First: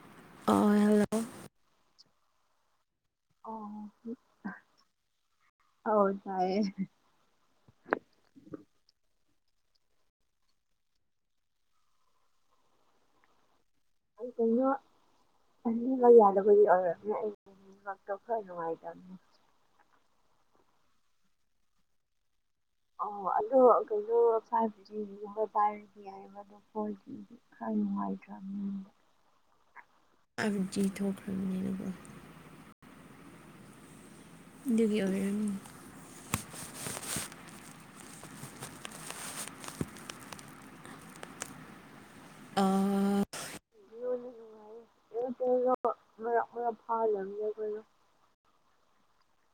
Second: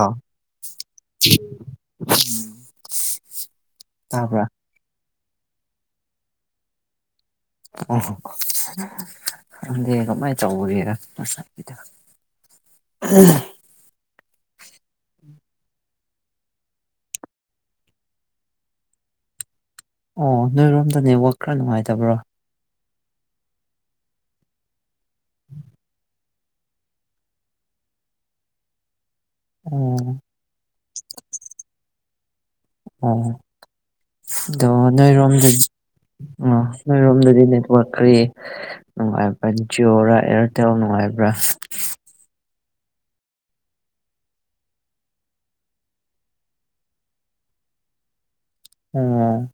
ꯑꯥ ꯑꯣ ꯍꯜꯂꯣ ꯇꯥꯕ꯭ꯔꯥ ꯍꯧ ꯇꯑꯌꯦ ꯑꯣ ꯍꯣ ꯑꯗꯤ ꯀꯃꯥꯏ ꯆꯧꯔꯤꯔ ꯑ ꯀꯅ ꯑꯅꯤꯕ ꯌꯥꯗꯕꯨꯗꯤ ꯑꯣꯏꯔꯝꯅꯦ ꯑꯩꯛꯇ ꯈꯔ ꯅꯨꯡꯉꯥꯏꯇꯕꯅꯤ ꯑꯣ ꯅꯣꯏꯔꯣꯝꯗ ꯅꯋꯥꯛ ꯈꯔ ꯅꯨꯡꯉꯥꯏꯇꯕ꯭ꯔꯣ ꯑꯣ ꯑꯂꯨ ꯀꯩꯅꯣꯒꯕ ꯄꯥꯏꯔꯗꯤ ꯌꯥ ꯑ ꯍꯣꯏꯗꯤꯗꯤ ꯈꯔ ꯅꯨꯡꯉꯥꯏꯇ꯭ꯔꯥ ꯃꯤ ꯑꯣ ꯑꯖꯤ ꯊꯣꯛꯅꯤꯅ ꯑꯣ ꯑꯗꯣ ꯑꯗꯨꯒꯤ ꯑꯣꯏꯔꯝꯅꯤ ꯅꯣꯏꯔꯣꯝꯗꯗꯤ ꯑ ꯅꯣꯏꯔꯣꯝꯗꯗꯤꯅꯦꯀꯣꯠ ꯑꯩ ꯅꯨꯡꯉꯥꯏꯕ꯭ꯔꯥ ꯖꯤꯑꯣꯔꯥ ꯑꯦꯌꯥꯔꯇꯦꯜ ꯅꯨꯡꯉꯥꯏꯕ꯭ꯔꯥ ꯑ ꯣ ꯃ ꯐꯜ ꯌꯥꯅ ꯎꯝ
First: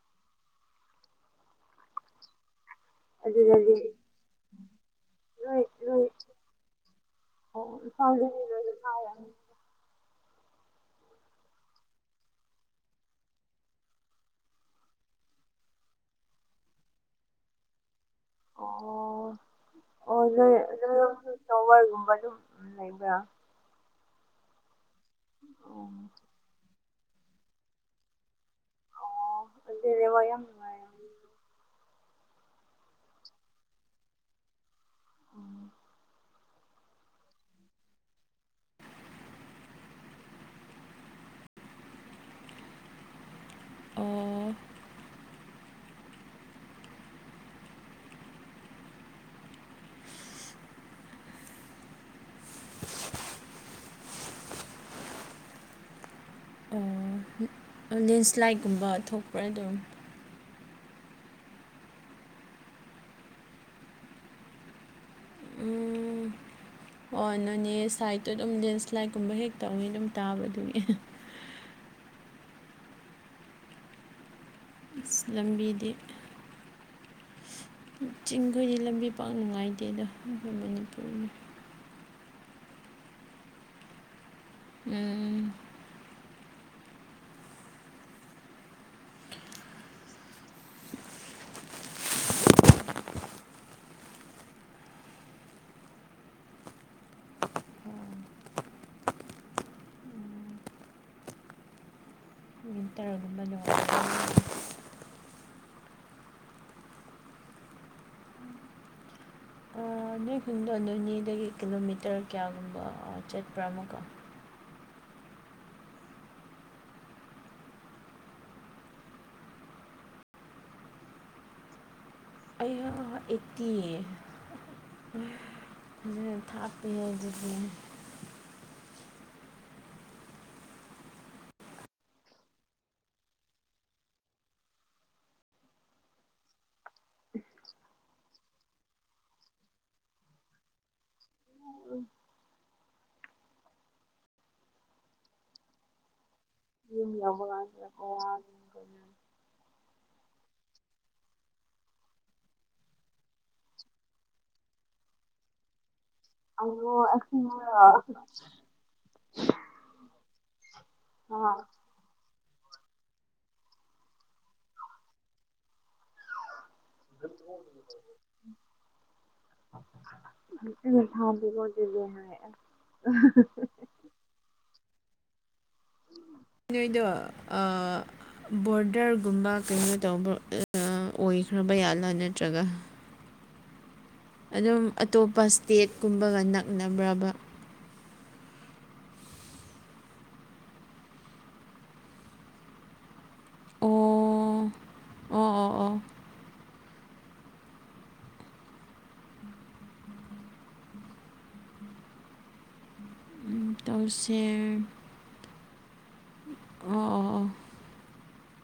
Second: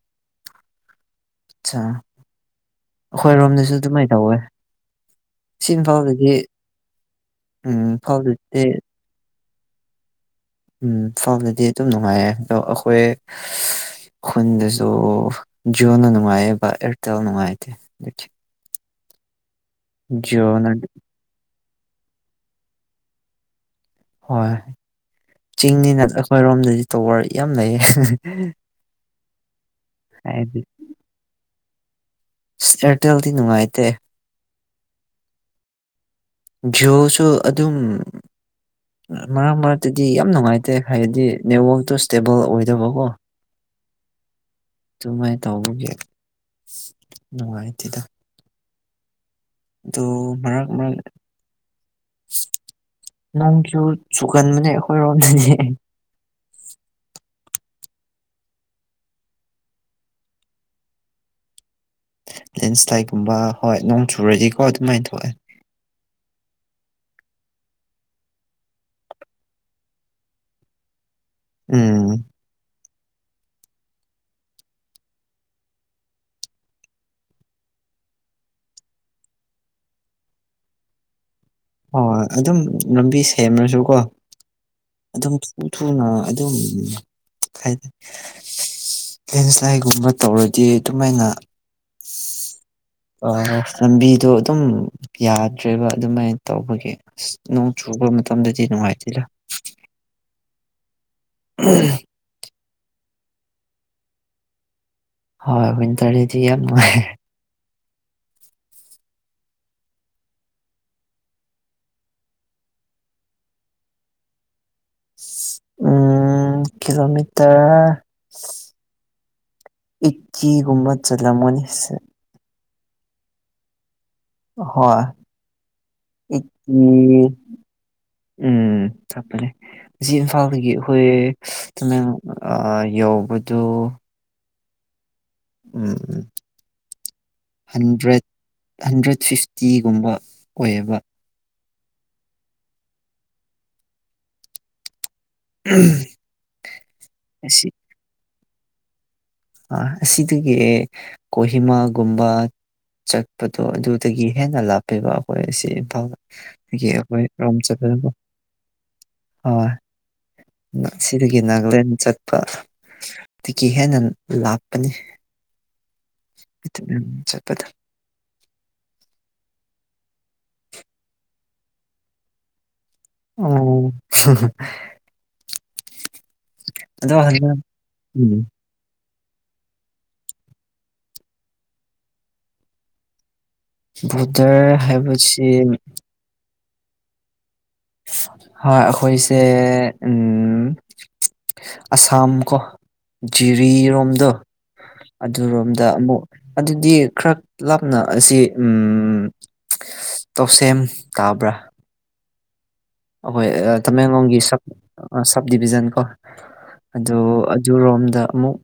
ꯑꯆꯥ ꯑꯩꯈꯣꯏ ꯔꯣꯝꯗꯁꯨ ꯑꯗꯨꯗꯗꯤ ꯑꯗꯨꯃꯥꯏꯅ ꯇꯧꯋꯦ ꯅꯣꯏ ꯁꯤ ꯅꯣꯏ ꯏꯝꯐꯥꯜꯗꯗꯤ ꯎꯝ ꯑꯣ ꯆꯗ ꯏꯝꯐꯥꯜꯗꯗꯤ ꯎꯝ ꯐꯥꯎꯗꯗꯤ ꯑꯗꯨꯝ ꯅꯨꯡꯉꯥꯏꯔꯦ ꯑꯗꯣ ꯑꯩꯈꯣꯏ ꯍꯟꯗꯁꯨ ꯖꯤꯣꯅ ꯅꯨꯡꯉꯥꯏꯌꯦꯕ ꯑꯦꯔꯇꯦꯜ ꯅꯨꯡꯉꯥꯏꯇꯦ ꯑꯣ ꯑꯣꯗ ꯖꯤꯑꯣꯅ ꯇꯣꯕꯔꯒꯨꯝꯕ ꯑꯗꯨꯝ ꯎ ꯂꯩꯕ꯭ꯔꯥ ꯍꯣꯏ ꯑꯣ ꯆꯤꯡꯅꯤꯅ ꯑꯩꯈꯣꯏꯔꯣꯝꯗꯗꯤ ꯇꯔ ꯌꯥꯝ ꯂꯩꯌꯦ ꯑꯣ ꯑꯗꯨ ꯔꯦ ꯋꯥ ꯍꯥꯏꯗꯤ ꯌꯥꯝꯅꯨꯡꯉ ꯑꯦꯌꯥꯔꯇꯦꯜꯗꯤ ꯅꯨꯡꯉꯥꯏꯇꯦ ꯎꯝ ꯣꯁꯨ ꯑꯗꯨꯝ ꯃꯔꯛ ꯃꯔꯛꯇꯗꯤ ꯌꯥꯝ ꯅꯨꯡꯉꯥꯏꯇꯦ ꯍꯥꯏꯗꯤ ꯅꯦꯠꯋꯥꯛꯇꯣ ꯏꯁꯇꯦꯕꯜ ꯑꯣꯏꯗꯕꯀꯣ ꯑꯣ ꯑꯗꯨꯃꯥꯏꯅ ꯇꯧꯕꯒꯤ ꯅꯨꯡꯉꯥꯏꯇꯦꯗ ꯑꯗꯨ ꯃꯔꯥꯡ ꯃꯔꯥꯡ ꯅꯪ ꯀꯔ ꯁꯨꯒꯥꯟ ꯃꯅꯤ ꯑꯩꯈꯣꯏ ꯔꯣꯅꯤ ꯂꯦꯟꯁ꯭ꯂꯥꯏꯠꯀꯨꯝꯕ ꯊꯣꯛꯄ꯭ꯔꯥ ꯑꯗꯨꯝ ꯂꯦꯟꯁꯇꯥꯏꯒꯨꯝꯕ ꯍꯣꯏ ꯅꯣꯡ ꯆꯨꯔꯁꯤꯀꯣ ꯑꯗꯨꯃꯥꯏꯅ ꯊꯣꯛꯑꯦ ꯎꯝ ꯑꯣ ꯅꯪꯅꯦ ꯁꯥꯏꯗꯠꯇꯨ ꯑꯗꯨꯝ ꯂꯦꯟꯁ꯭ꯂꯥꯏꯠꯀꯨꯝꯕ ꯍꯦꯛ ꯇꯧꯅꯤ ꯑꯗꯨꯝ ꯇꯥꯕꯗꯨꯒꯤ ꯎꯝ ꯂꯝꯕꯤꯗꯤ ꯆꯤꯡꯈꯣꯏꯗꯤ ꯂꯝꯕꯤ ꯄꯥꯛ ꯅꯨꯡꯉꯥꯏꯇꯦꯗ ꯑꯩꯈꯣꯏ ꯃꯅꯤꯄꯨꯔꯅꯤ ꯍꯣꯏ ꯍꯣꯏ ꯑꯗꯨꯝ ꯂꯝꯕꯤ ꯁꯦꯝꯃꯁꯨꯀꯣ ꯑꯗꯨꯝ ꯎꯝ ꯊꯨ ꯊꯨꯅ ꯈꯥꯏꯗ ꯐꯦꯟꯁꯂꯥꯏꯒꯨꯝꯕ ꯇꯧꯔꯗꯤ ꯑꯗꯨꯃꯥꯏꯅ ꯑ ꯂꯝꯕꯤꯗꯣ ꯑꯗꯨꯝ ꯌꯥꯗ꯭ꯔꯦꯕ ꯑꯗꯨꯃꯥꯏꯅ ꯇꯧꯕꯒꯤ ꯑꯁ ꯅꯣꯡ ꯆꯨꯕ ꯃꯇꯝꯗꯗꯤ ꯅꯨꯡꯉꯥꯏꯇꯦꯂꯥ ꯎꯝ ꯃꯤꯋꯇꯔ ꯑꯗꯨꯃ ꯍꯣꯏ ꯋꯤꯟꯇꯔꯗꯗꯤ ꯌꯥꯝ ꯅꯨꯡꯉꯥꯏ [unintelligible] ꯑꯥ ꯅꯣꯏ ꯈꯗꯣ ꯑꯗꯨ ꯑꯅꯤꯗꯒꯤ ꯀꯤꯂꯣꯃꯤꯇꯔ ꯀꯌꯥꯒꯨꯝꯕ ꯆꯠꯄ꯭ꯔꯥ ꯑꯃꯀꯣ ꯎꯝ ꯀꯤꯂꯣꯃꯤꯇꯔ ꯏꯀꯤꯒꯝꯠꯁꯨꯅꯍꯤꯁꯟ ꯑꯩ ꯑꯦꯠꯇꯤ ꯍ ꯏ ꯊꯥꯞꯄꯦꯍꯦ ꯑꯗꯨꯗꯤ ꯎꯝ ꯆꯠꯄꯔꯦ ꯉ ꯏꯝꯐꯥꯜꯗꯒꯤ ꯑꯩꯈꯣꯏ ꯇꯨꯃꯦꯡ ꯌꯧꯕꯗꯨ ꯎꯝ ꯎꯝ ꯍꯟꯗ꯭ꯔꯦꯠ ꯍꯟꯗ꯭ꯔꯦꯠ ꯁꯤꯤꯐꯇꯤꯒꯨꯝꯕ ꯑꯣꯏꯌꯦꯕ ꯎꯝ ꯌ ꯌꯥꯕ ꯑꯁꯤꯗꯒꯤ ꯀꯣꯍꯤꯃꯥꯒꯨꯝꯕ ꯆꯠꯄꯗꯣ ꯑꯗꯨꯗꯒꯤ ꯍꯦꯟꯅ ꯂꯥꯞꯄꯤꯕ ꯑꯩꯈꯣꯏ ꯑꯁꯤ ꯏꯝꯐꯥꯜ ꯑꯩꯌꯣ ꯑꯩꯈꯣꯏ ꯔꯣꯝ ꯆꯠꯕ ꯑꯁꯦꯡꯕꯔꯣ ꯍꯣꯏ ꯁꯤꯒꯤ ꯅ ꯐꯖꯅ ꯆꯠ ꯇꯤꯀ ꯍꯦꯟꯅ ꯂꯥꯞꯄꯅꯤ ꯆꯠꯗ ꯊꯦ ꯍꯥꯏ ꯑꯣ ꯅꯣꯏꯗꯣ ꯑꯗꯣ ꯍꯟꯗꯛ ꯎꯝ ꯕꯣꯔꯗꯔ ꯒꯨꯝꯕ ꯀꯩꯅꯣ ꯇꯧꯕ ꯑꯣꯏꯈ꯭ꯔꯕ ꯌꯥꯠꯂꯥ ꯅꯠꯇ꯭ꯔꯒ ꯕꯣꯔꯗꯔ ꯑꯗꯨꯝ ꯑꯇꯣꯞꯄ ꯍꯥꯏꯕꯁꯤ ꯏꯁꯇꯦꯠꯀꯨꯝꯕꯒ ꯅꯛꯅꯕ꯭ꯔꯕ ꯍꯣꯏ ꯑꯈꯣꯏꯁꯦ ꯎꯝ ꯑꯁꯥꯝ ꯀꯣ ꯑꯣ ꯖꯤꯔꯤꯔꯣꯝꯗꯣ ꯑꯣ ꯑꯣ ꯑꯗꯨꯔꯣꯝꯗ ꯑꯣ ꯑꯃꯨꯛ ꯑꯗꯨꯗꯤ ꯈꯔ ꯂꯥꯞꯅ ꯑꯁꯤ ꯎꯝ ꯇꯧꯁꯦꯝ ꯇꯥꯕ꯭ꯔꯥ ꯑꯈꯣꯏ ꯎꯝ ꯑꯦ ꯇꯃꯦꯡꯂꯣꯡꯒꯤ ꯇꯧꯁꯦ ꯁꯛ ꯑ ꯁꯕ ꯗꯤꯕꯤꯖꯟ ꯀꯣ ꯑꯣ ꯑꯣ ꯑꯗꯨ ꯑꯣ ꯑꯗꯨ ꯔꯣꯝꯗ ꯑꯃꯨꯛ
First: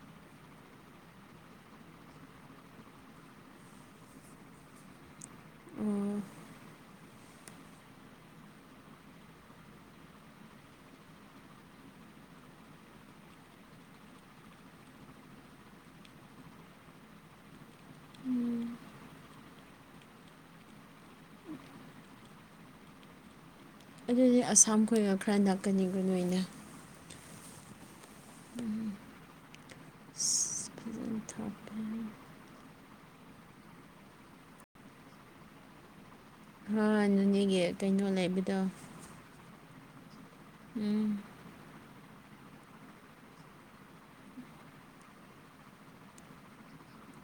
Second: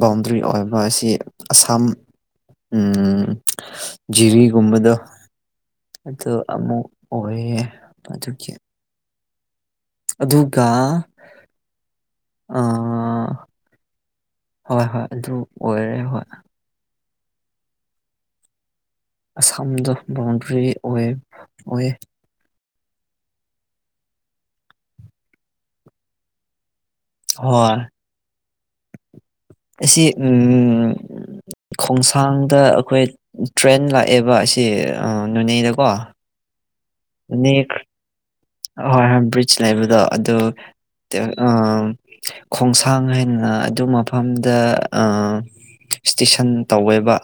ꯕꯥꯎꯟꯗ꯭ꯔꯤ ꯑꯣꯏꯕ ꯑꯁꯤ ꯑꯁꯥꯝ ꯎꯝ ꯖꯤꯔꯤꯒꯨꯝꯕꯗꯣ ꯑꯣ ꯑꯗꯣ ꯑꯃꯨꯛ ꯑꯣꯏꯌꯦ ꯑꯗꯨꯒꯤ ꯑꯗꯨꯒ ꯑꯥ ꯍꯣꯏ ꯍꯣꯏ ꯑꯗꯨ ꯑꯣꯏꯔꯦ ꯍꯣꯏ ꯎꯝ ꯊꯝꯗꯣ ꯕꯥꯎꯟꯗ꯭ꯔꯤ ꯑꯣꯏꯌꯦꯞ ꯑꯣꯏꯌꯦ ꯑꯗꯨꯗꯤ ꯑꯁꯥꯝ ꯈꯣꯏꯒ ꯈꯔ ꯅꯛꯀꯅꯤꯒ ꯅꯣꯏꯅ ꯍꯣꯏ ꯑꯁꯤ ꯑꯁ ꯑꯝ ꯐꯖꯅ ꯊꯥꯞꯄꯦ ꯈꯣꯡꯁꯥꯡꯗ ꯑꯈꯣꯏ ꯇ꯭ꯔꯦꯟ ꯂꯥꯛꯑꯦꯕ ꯑꯁꯤ ꯅꯣꯅꯦꯗꯀꯣ ꯍ ꯅꯅꯦꯒꯤ ꯀꯩꯅꯣ ꯂꯩꯕꯠ ꯑꯍꯣꯏ ꯕ꯭ꯔꯤꯖ ꯂꯩꯕꯗꯣ ꯎꯝ ꯑꯗꯨꯗ ꯑꯝ ꯈꯣꯡꯁꯥꯡ ꯍꯥꯏꯅ ꯑꯗꯨ ꯃꯐꯝꯗ ꯑ ꯏꯁꯇꯤꯁꯟ ꯇꯧꯋꯦꯕ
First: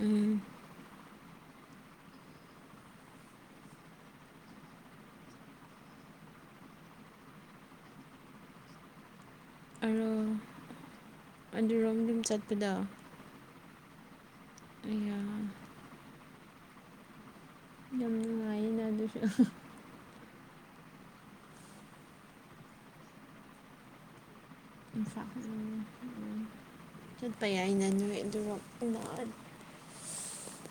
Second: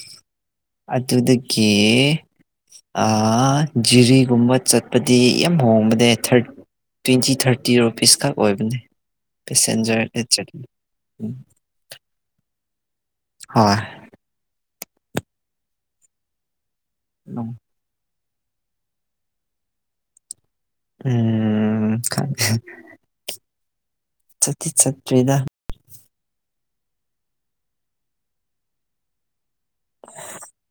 ꯎꯝ ꯀꯤꯏ ꯑ ꯖꯤꯔꯤꯒꯨꯝꯕ ꯆꯠꯄ ꯗꯤ ꯌꯥꯝ ꯍꯣꯡꯕꯅꯦ ꯊꯥꯔꯠ ꯇ꯭ꯋꯦꯟꯇꯤ ꯊꯥꯔꯇꯤ ꯔꯨꯄꯤꯁ ꯈꯛ ꯑꯣꯏꯕꯅꯦ ꯑꯔꯣ ꯄꯦꯁꯦꯟꯖꯔꯗ ꯆꯠꯂꯤ ꯎꯝ. ꯑꯗꯨꯔꯣꯝ ꯗꯨꯝ ꯆꯠꯄꯗ ꯑꯣꯏ ꯏꯌ ꯅꯧ ꯌꯥꯝ ꯅꯨꯉꯥꯏꯅ ꯑꯗꯨꯁꯨ ꯎꯝ ꯈꯠ ꯆꯠꯇꯤ ꯆꯠꯇ꯭ꯔꯦꯗ ꯎꯝ ꯆꯠꯄ ꯌꯥꯏꯅ ꯅꯣꯏ ꯑꯗꯨꯒ ꯄꯨꯡ ꯑ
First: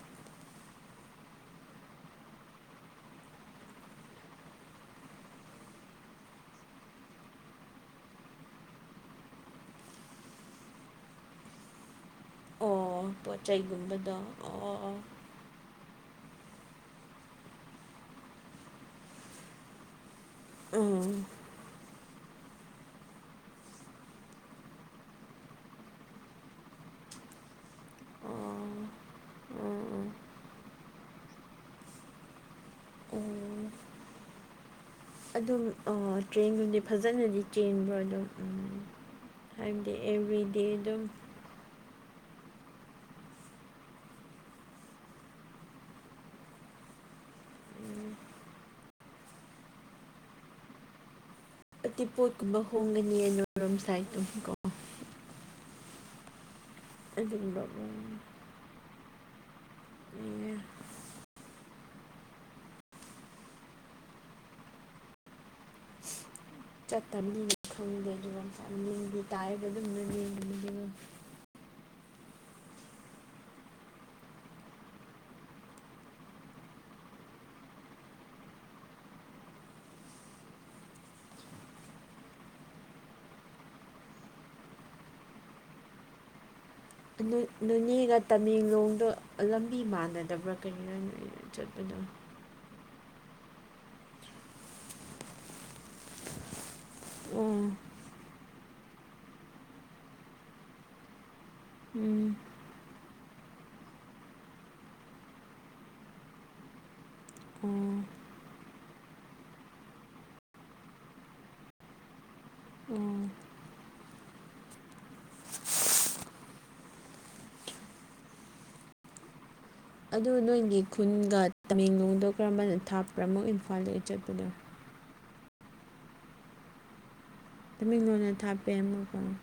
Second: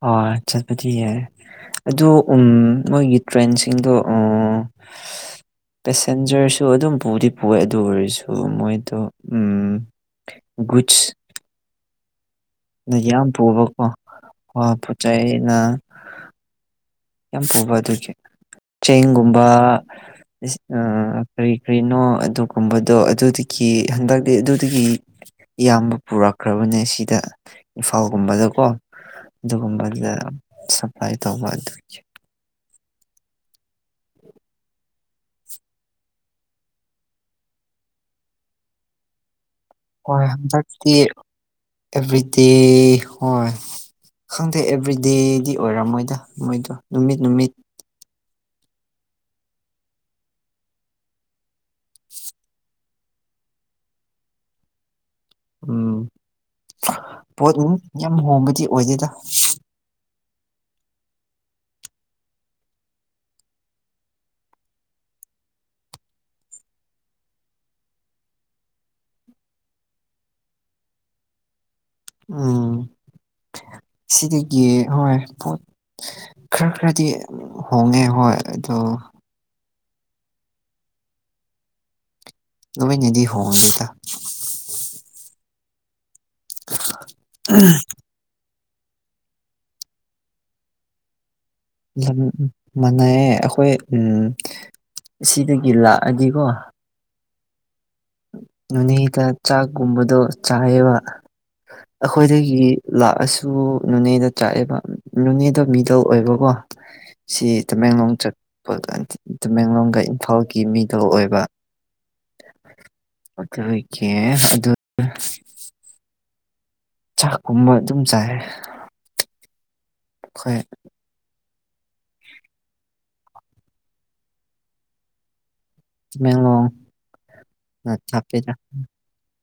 ꯑꯣ ꯆꯠꯄꯗꯤ ꯌꯥꯏ ꯑꯗꯨ ꯎꯝ ꯃꯣꯏꯒꯤ ꯇ꯭ꯔꯦꯟꯁꯤꯡꯗꯣ ꯑꯣ ꯄꯦꯁꯦꯟꯖꯔꯁꯨ ꯑꯗꯨꯝ ꯄꯨꯗꯤ ꯄꯨꯌꯦ ꯑꯗꯨ ꯑꯣꯏꯔꯁꯨ ꯃꯣꯏꯗꯣ ꯎꯝ ꯨꯒꯨꯠꯁ ꯅ ꯑꯣ ꯌꯥꯝ ꯄꯣꯠ ꯄꯣꯕꯀꯣ ꯆꯩꯒꯨꯝꯕꯗꯣ ꯋꯥ ꯑꯣ ꯄꯨꯠꯆꯩꯅ ꯌꯥꯝ ꯄꯨꯕ ꯑꯗꯨꯒꯤ ꯆꯦꯡꯒꯨꯝꯕ ꯏꯁ ꯑ ꯎꯝ ꯀꯔꯤ ꯀꯔꯤꯅꯣ ꯑꯗꯨꯒꯨꯝꯕꯗꯣ ꯑꯗꯨꯗꯀꯤ ꯍꯟꯗꯛꯗꯤ ꯑꯗꯨꯗꯒꯤ ꯏꯌꯥꯝꯕ ꯄꯨꯔꯛꯈ꯭ꯔꯕꯅꯦ ꯁꯤꯗ ꯑꯣ ꯏꯝꯐꯥꯜꯒꯨꯝꯕꯗꯀꯣ ꯎꯝ ꯎꯝ ꯑꯗꯨꯒꯨꯝꯕꯗ ꯁꯞꯄꯂꯥꯏ ꯑꯗꯨꯒꯤ ꯎꯝ ꯑꯗꯨꯝ ꯑꯥ ꯇ꯭ꯔꯦꯟꯒꯨꯝꯗꯤ ꯐꯖꯅꯗꯤ ꯆ꯭ꯔꯦꯟꯕ꯭ꯔ ꯑꯗꯨꯝ ꯍꯥꯏꯕꯗꯤ ꯍꯣꯏ ꯑꯦꯕ꯭ꯔꯤꯗꯦ ꯍꯟꯗꯛꯇꯤ ꯑꯗꯨꯝ ꯑꯦꯚ꯭ꯔꯤꯗꯦ ꯍꯣꯏ ꯈꯪꯗꯦ ꯑꯦꯕ꯭ꯔꯤꯗꯦꯗꯤ ꯑꯣꯏꯔꯝꯃꯣꯏꯗ ꯃꯣꯏꯗꯣ ꯅꯨꯃꯤꯠ ꯅꯨꯃꯤꯠ ꯎꯝ ꯑꯠꯇꯤ ꯄꯣꯠꯀꯨꯝꯕ ꯍꯣꯡꯒꯅꯤꯌꯦ ꯅꯣꯏ ꯔꯣꯝ ꯁꯥꯏ ꯇꯨ ꯀꯣꯑꯣ ꯎꯝ ꯄꯣꯠ ꯑꯗꯨꯒꯨꯝꯕ ꯎꯝ ꯌꯥꯝ ꯍꯣꯡꯕꯗꯤ ꯑꯣꯏꯗꯦꯗꯥ ꯆꯠꯇꯕꯅꯤꯅ ꯈꯪꯗꯦ ꯑꯗꯨ ꯇꯥꯏꯌꯦꯕ ꯑꯗꯨꯝ [unintelligible] ꯎꯝ ꯁꯤꯗꯤꯒꯦ ꯍꯣꯏ ꯈꯔ ꯈꯔꯗꯤ ꯍꯣꯡꯉꯦ ꯍꯣꯏ ꯑꯗꯣ ꯑꯗꯨꯃꯤ ꯅꯤꯡꯗꯤ ꯍꯣꯡꯒꯤꯇ ꯅꯨꯅꯦꯒ ꯇꯃꯦꯡꯂꯣꯡꯗ ꯂꯝꯕꯤ ꯃꯥꯟꯅꯗꯕ꯭ꯔꯥ ꯀꯔꯤꯅꯣ ꯆꯠꯄꯅ ꯃꯅꯩꯑꯌꯦ ꯑꯩꯈꯣꯏ ꯎꯝ ꯁꯤꯗꯒꯤ ꯂꯥꯛꯑꯗꯤꯀꯣ ꯎꯝ ꯅꯦꯗ ꯆꯥꯛꯀꯨꯝꯕꯗꯣ ꯆꯥꯏꯑꯕ ꯎꯝ ꯑꯩꯈꯣꯏꯗꯒꯤ ꯂꯥꯛꯑꯁꯨ ꯇꯨ ꯅꯣꯅꯦꯗ ꯆꯥꯛꯑꯦꯕ ꯅꯣꯅꯦꯗ ꯃꯤꯗꯜ ꯑꯣꯏꯕꯀꯣ ꯁꯤ ꯑꯣ ꯇꯃꯦꯡꯂꯣꯡ ꯆꯠꯄꯥꯟꯇ ꯇꯃꯦꯡꯂꯣꯡꯗ ꯏꯝꯐꯥꯜꯒꯤ ꯃꯤꯗꯣ ꯑꯣꯏꯕ ꯑꯣ ꯑꯗꯨ ꯑꯣꯏꯈꯤ ꯑꯦ ꯑꯗꯨ ꯆꯥꯛꯀꯨꯝꯕ ꯑꯗꯨꯝ ꯆꯥꯏ ꯑꯗꯨ ꯑꯩꯈꯣꯏ ꯅꯣꯏꯒꯤ ꯈꯨꯟꯒ ꯇꯃꯦꯡꯂꯣꯡꯗ ꯀꯔꯝꯕ ꯊꯥꯄ꯭ꯔꯥꯃꯨꯛ ꯏꯝꯐꯥꯜꯗꯒꯤ ꯆꯠꯄꯅꯣ ꯕꯦꯡꯂꯣꯡꯣꯡ ꯇꯃꯤꯡꯣꯟ ꯑꯣꯏꯅ ꯊꯥꯞꯄꯦ ꯑꯃꯨꯛ ꯀꯩꯅꯣ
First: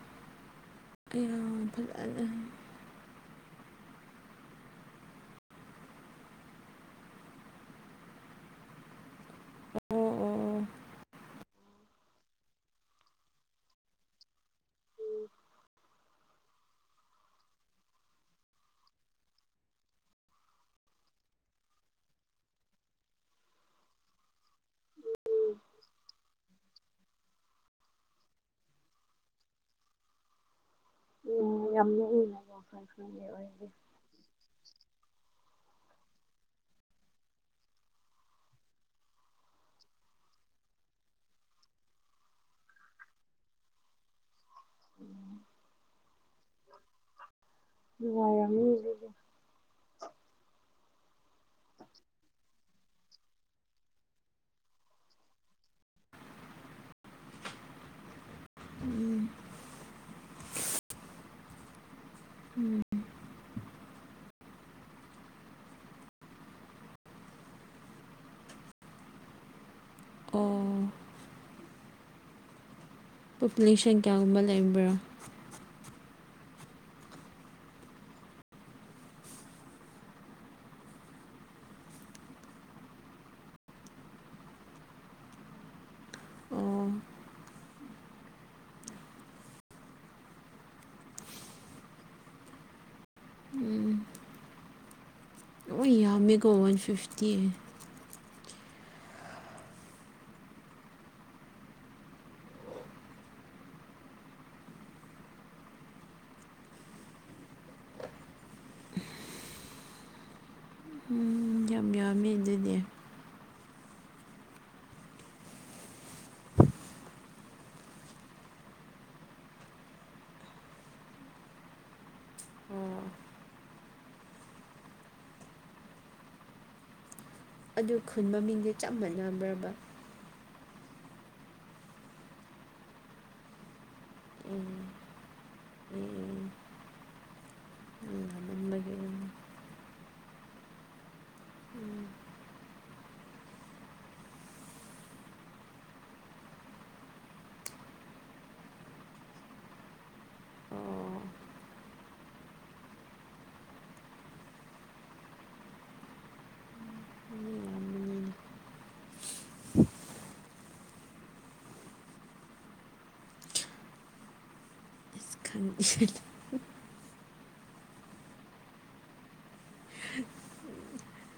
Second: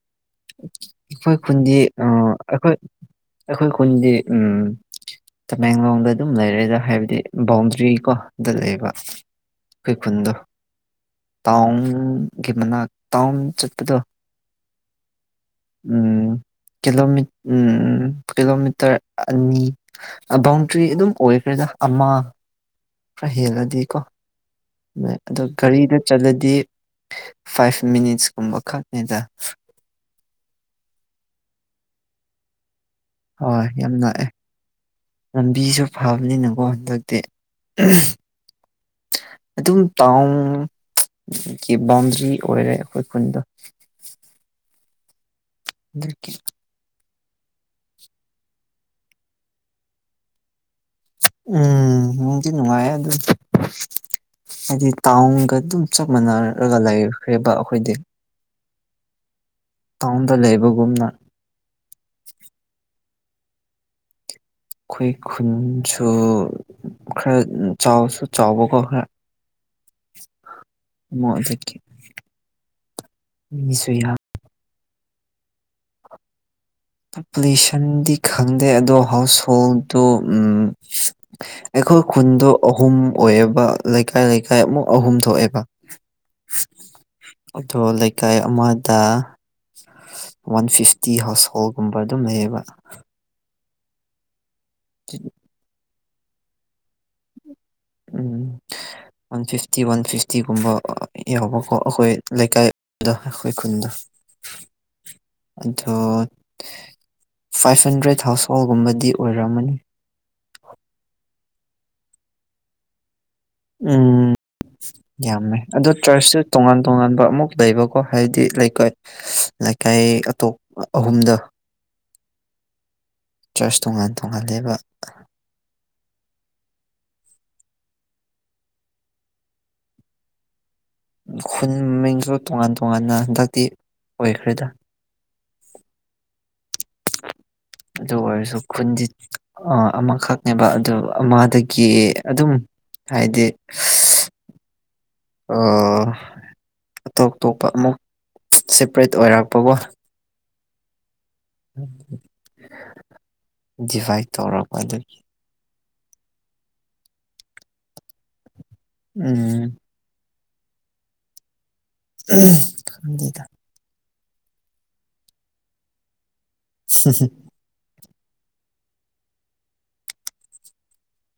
ꯑꯩꯈꯣꯏ ꯈꯨꯟꯗꯤ ꯑ ꯑꯩꯈꯣꯏ ꯑꯩꯈꯣꯏ ꯈꯨꯟꯗꯤ ꯎꯝ ꯇꯃꯦꯡꯂꯣꯡꯗ ꯑꯗꯨꯝ ꯂꯩꯔꯦꯗ ꯍꯥꯏꯕꯗꯤ ꯕꯥꯎꯟꯗ꯭ꯔꯤ ꯑꯣ ꯑꯗꯨ ꯂꯩꯕ ꯑꯩꯈꯣꯏ ꯑꯣ ꯑꯣ ꯈꯨꯨꯟꯗꯣ ꯑꯣ ꯇꯥꯎꯟꯒꯤ ꯃꯅꯥꯛ ꯇꯥꯎꯟ ꯆꯠꯄꯗ ꯎꯝ ꯤꯂꯣ ꯎꯝ ꯀꯤꯂꯣꯃꯤꯇꯔ ꯑꯅꯤ ꯕꯥꯎꯟꯗ꯭ꯔꯤ ꯑꯗꯨꯝ ꯑꯣꯏꯈ꯭ꯔꯦ ꯑꯗꯨꯗ ꯑꯃ ꯈꯔ ꯍꯦꯜꯂꯗꯤꯀꯣ ꯒꯥꯔꯤꯗ ꯆꯠꯂꯗꯤ ꯐꯥꯏꯚ ꯃꯤꯅꯤꯠꯁꯀꯨꯝꯕ ꯈꯛꯅꯤꯗ ꯑ ꯋꯥ ꯐꯔ ꯍꯣꯏ ꯌꯥꯝ ꯂꯥꯛꯑꯦ ꯂꯝꯕꯤꯁꯨ ꯐꯕꯅꯤꯅꯀꯣ ꯍꯟꯗꯛꯇꯤ ꯑꯗꯨ ꯑꯗꯨ ꯇꯥꯎ ꯀ ꯕꯥꯎꯟꯗ꯭ꯔꯤ ꯑꯣꯏꯔꯦ ꯑꯩꯈꯣꯏ ꯈꯨꯗ ꯎꯝ ꯗꯀꯤ ꯅꯨꯡꯉ ꯃꯤ ꯎꯝ ꯃꯗꯤ ꯅꯨꯡꯉꯥꯏ ꯑꯗꯨ ꯍꯥꯏꯗꯤ ꯇꯥꯎꯟꯒ ꯑꯗꯨꯝ ꯆꯞ ꯃꯥꯟꯅꯔꯒ ꯂꯩꯈ꯭ꯔꯦꯕ ꯑꯩꯈꯣꯏꯗꯤ ꯎꯝ ꯇ ꯂꯩꯕꯒꯨꯝꯅ ꯎꯝ ꯑꯩꯈꯣꯏ ꯈꯨꯟꯁꯨ ꯈꯔ ꯆꯁꯨ ꯆꯥꯎꯕꯣ ꯀꯣ ꯈꯦ ꯑꯣ ꯃꯣꯂꯈꯤ ꯄꯣꯄꯨꯂꯦꯁꯟ ꯀꯌꯥꯒꯨꯝꯕ ꯂꯩꯕ꯭ꯔꯥ ꯄꯣꯄꯨꯂꯦꯁꯟꯗꯤ ꯈꯪꯗꯦ ꯑꯗꯣ ꯍꯥꯎꯁ ꯍꯣꯜꯗꯣ ꯑꯩꯈꯣꯏ ꯈꯨꯟꯗꯣ ꯑꯍꯨꯝ ꯑꯣꯏꯌꯦꯕ ꯂꯩꯀꯥꯏ ꯂꯩꯀꯥꯏ ꯑꯃꯨꯛ ꯑꯍꯨꯝ ꯊꯣꯛꯑꯦꯕ ꯑꯣ ꯑꯣ ꯂꯩꯀꯥꯏ ꯑꯃꯗ ꯋꯥꯟ ꯐꯤꯐꯇꯤ ꯍꯥꯎꯁ ꯍꯣꯜꯒꯨꯝꯕ ꯑꯗꯨꯝ ꯂꯩꯌꯦꯕ ꯎꯝ [inaudible] ꯌꯥ ꯃꯒꯣ ꯋꯥꯟ ꯐꯤꯐꯇꯤ ꯎꯝ ꯋꯥꯟ ꯐꯤꯐꯇꯤ ꯋꯥꯟ ꯐꯤꯐꯇꯤꯒꯨꯝꯕ ꯌꯥꯎꯕꯀꯣ ꯑꯩꯈꯣꯏ ꯂꯩꯀꯥꯏ ꯈꯣꯏ ꯈꯨꯟꯗ ꯑꯗꯣ ꯐꯥꯏꯚ ꯍꯟꯗ꯭ꯔꯦꯠ ꯍꯥꯎꯁ ꯍꯣꯜꯒꯨꯝꯕꯗꯤ ꯑꯣꯏꯔꯝꯑꯃꯅꯤ ꯎꯝ ꯌꯥꯝ ꯌꯥꯝꯃꯦ ꯑꯗꯨꯗꯤ ꯎꯝ ꯌꯥꯝꯃꯦ ꯑꯗ ꯆꯔꯆꯁꯦ ꯇꯣꯉꯥꯟ ꯇꯣꯉꯥꯟꯕ ꯑꯃꯨꯛ ꯂꯩꯕꯀꯣ ꯍꯥꯏꯗꯤ ꯂꯩꯀꯣꯏ ꯀꯥꯏ ꯑꯇꯣꯞ ꯑꯍꯨꯝꯗ ꯑꯣ ꯆꯔꯆ ꯇꯣꯉꯥꯟ ꯇꯣꯉꯥꯟ ꯂꯦꯕ ꯑꯗꯨ ꯈꯨꯟ ꯃꯃꯤꯡꯁꯦ ꯆꯞ ꯃꯥꯟꯅꯕ꯭ꯔꯕ ꯈꯨꯟ ꯃꯃꯤꯡꯁꯨ ꯇꯣꯉꯥꯟ ꯇꯣꯉꯥꯟꯅ ꯍꯟꯗꯛꯇꯤ ꯑꯣꯏꯈ꯭ꯔꯦꯗ ꯎꯝ ꯎꯝ ꯑꯗꯨ ꯎꯝ ꯑꯣꯏꯔꯁꯨ ꯈꯨꯟꯁꯤ ꯌꯥꯝꯃꯟꯕꯒꯤꯔ ꯑꯃꯈꯛꯅꯦꯕ ꯑꯗꯨ ꯑꯃꯗꯒꯤ ꯎꯝ ꯑꯗꯨꯝ ꯍꯥꯏꯗꯤ ꯑ ꯑꯇꯣꯞꯇꯣꯞꯄ ꯑꯃꯨꯛ ꯁꯦꯄꯔꯦꯠ ꯑꯣꯏꯔꯛꯄꯒꯣ ꯑꯣ ꯗꯤꯚꯥꯏꯠ ꯇꯧꯔꯔꯕ ꯑꯗꯨꯒꯤ ꯃꯤ ꯌꯥꯝꯕꯅꯤꯅꯦ ꯎꯝ ꯎ ꯈꯗ ꯈꯪ ꯍ [unintelligible]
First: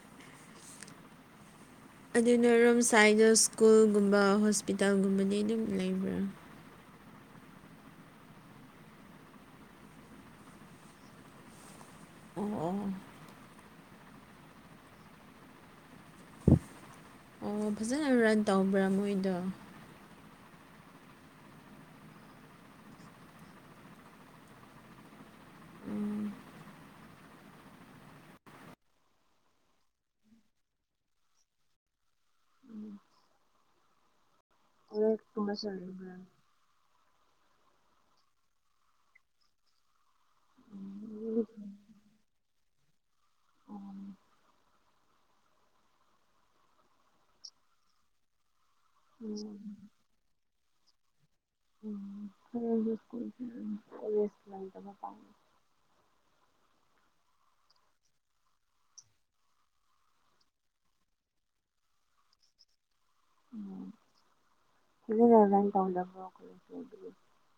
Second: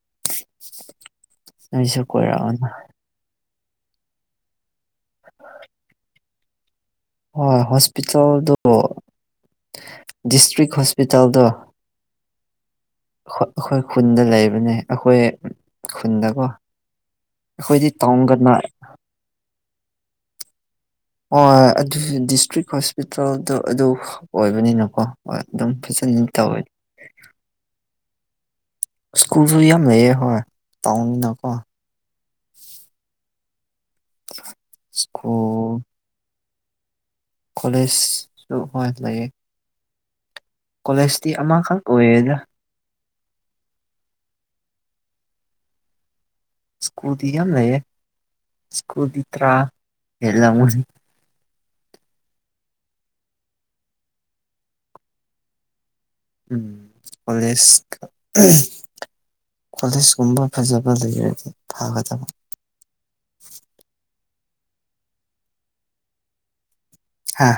[inaudible] ꯑꯗꯨꯅ ꯀꯣꯏꯔꯛꯑꯣꯅꯦ ꯔꯣꯝ ꯁꯥꯏꯗ ꯁ꯭ꯀꯨꯜꯒꯨꯝꯕ ꯍꯣꯁꯄꯤꯇꯥꯜꯒꯨꯝꯕꯗꯤ ꯑꯗꯨꯝ ꯂꯩꯕ꯭ꯔꯥ ꯍꯣꯏ ꯍꯣꯁꯄꯤꯇꯥꯜꯗ ꯗꯤꯁꯇ꯭ꯔꯤꯛ ꯍꯣꯁꯄꯤꯇꯥꯜꯗ ꯑꯣ ꯑꯩꯈꯣꯏ ꯈꯨꯟꯗ ꯂꯩꯕꯅꯦ ꯑꯩꯈꯣꯏ ꯈꯨꯟꯗꯀꯣ ꯑꯣ ꯑꯩꯈꯣꯏꯗꯤ ꯐꯖꯅ ꯔꯟ ꯇꯥꯎꯟꯒꯅ ꯇꯧꯕ꯭ꯔꯥ ꯃꯣꯏꯗꯣ ꯍꯣꯏꯣꯏ ꯑꯗꯨ ꯗꯤꯁꯇ꯭ꯔꯤꯛ ꯍꯣꯁꯄꯤꯇꯥꯜꯗ ꯑꯗꯨ ꯑꯣꯏꯕꯅꯤꯅꯀꯣ ꯍꯣꯏ ꯑꯗꯨꯝ ꯐꯖ ꯎꯝ ꯆꯠꯇ ꯑꯣꯏ ꯁ꯭ꯀꯨꯁꯨ ꯏ ꯌꯥꯝ ꯃꯦꯦ ꯍ ꯇꯥꯎꯅꯤꯅꯀꯣ [inaudible] ꯑ ꯊꯃ ꯁꯔꯕ ꯀꯂꯦꯖꯁꯨ ꯍ ꯂꯩꯦ ꯀꯣꯂꯦꯖꯇꯤ ꯑꯃꯈꯛ ꯑꯣꯏꯌꯦꯗ ꯎꯝ ꯏꯁꯀꯨꯇ ꯌꯥꯝ ꯂꯩ ꯏꯁꯀꯨꯗꯤ ꯇ꯭ꯔꯥ ꯑꯦꯂ ꯎꯝ ꯁꯀ ꯀ ꯇꯕꯥ ꯄ ꯎꯝ ꯀꯂꯦꯖ ꯀꯂꯦꯖ ꯀꯨꯝꯕ ꯐꯖꯕ ꯂꯦ ꯐꯥꯕꯖꯕ ꯑꯗꯨ ꯇꯗ ꯍꯥꯥ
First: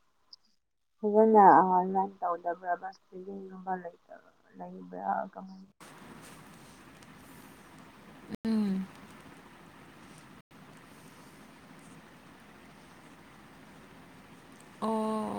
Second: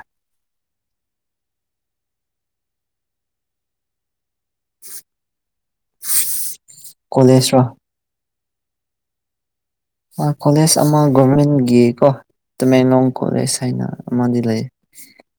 ꯐꯖꯅ ꯑꯣꯟꯂꯥꯏꯟ ꯇꯧꯗꯕ꯭ꯔꯥ ꯕꯁ ꯄꯡꯒꯨꯝꯕ ꯂꯩꯇꯕ꯭ꯔꯥ ꯕ ꯀꯃꯥꯏ ꯀꯣꯂꯦꯖꯔꯣ ꯎꯟ ꯀꯣꯂꯦꯖ ꯑꯃ ꯒꯣꯔꯔꯃꯦꯟꯒꯤ ꯀꯣ ꯇꯃꯦꯡꯂꯣꯡ ꯀꯣꯂꯦꯖ ꯍꯥꯏꯅ ꯗꯤ ꯂꯩ ꯑꯣ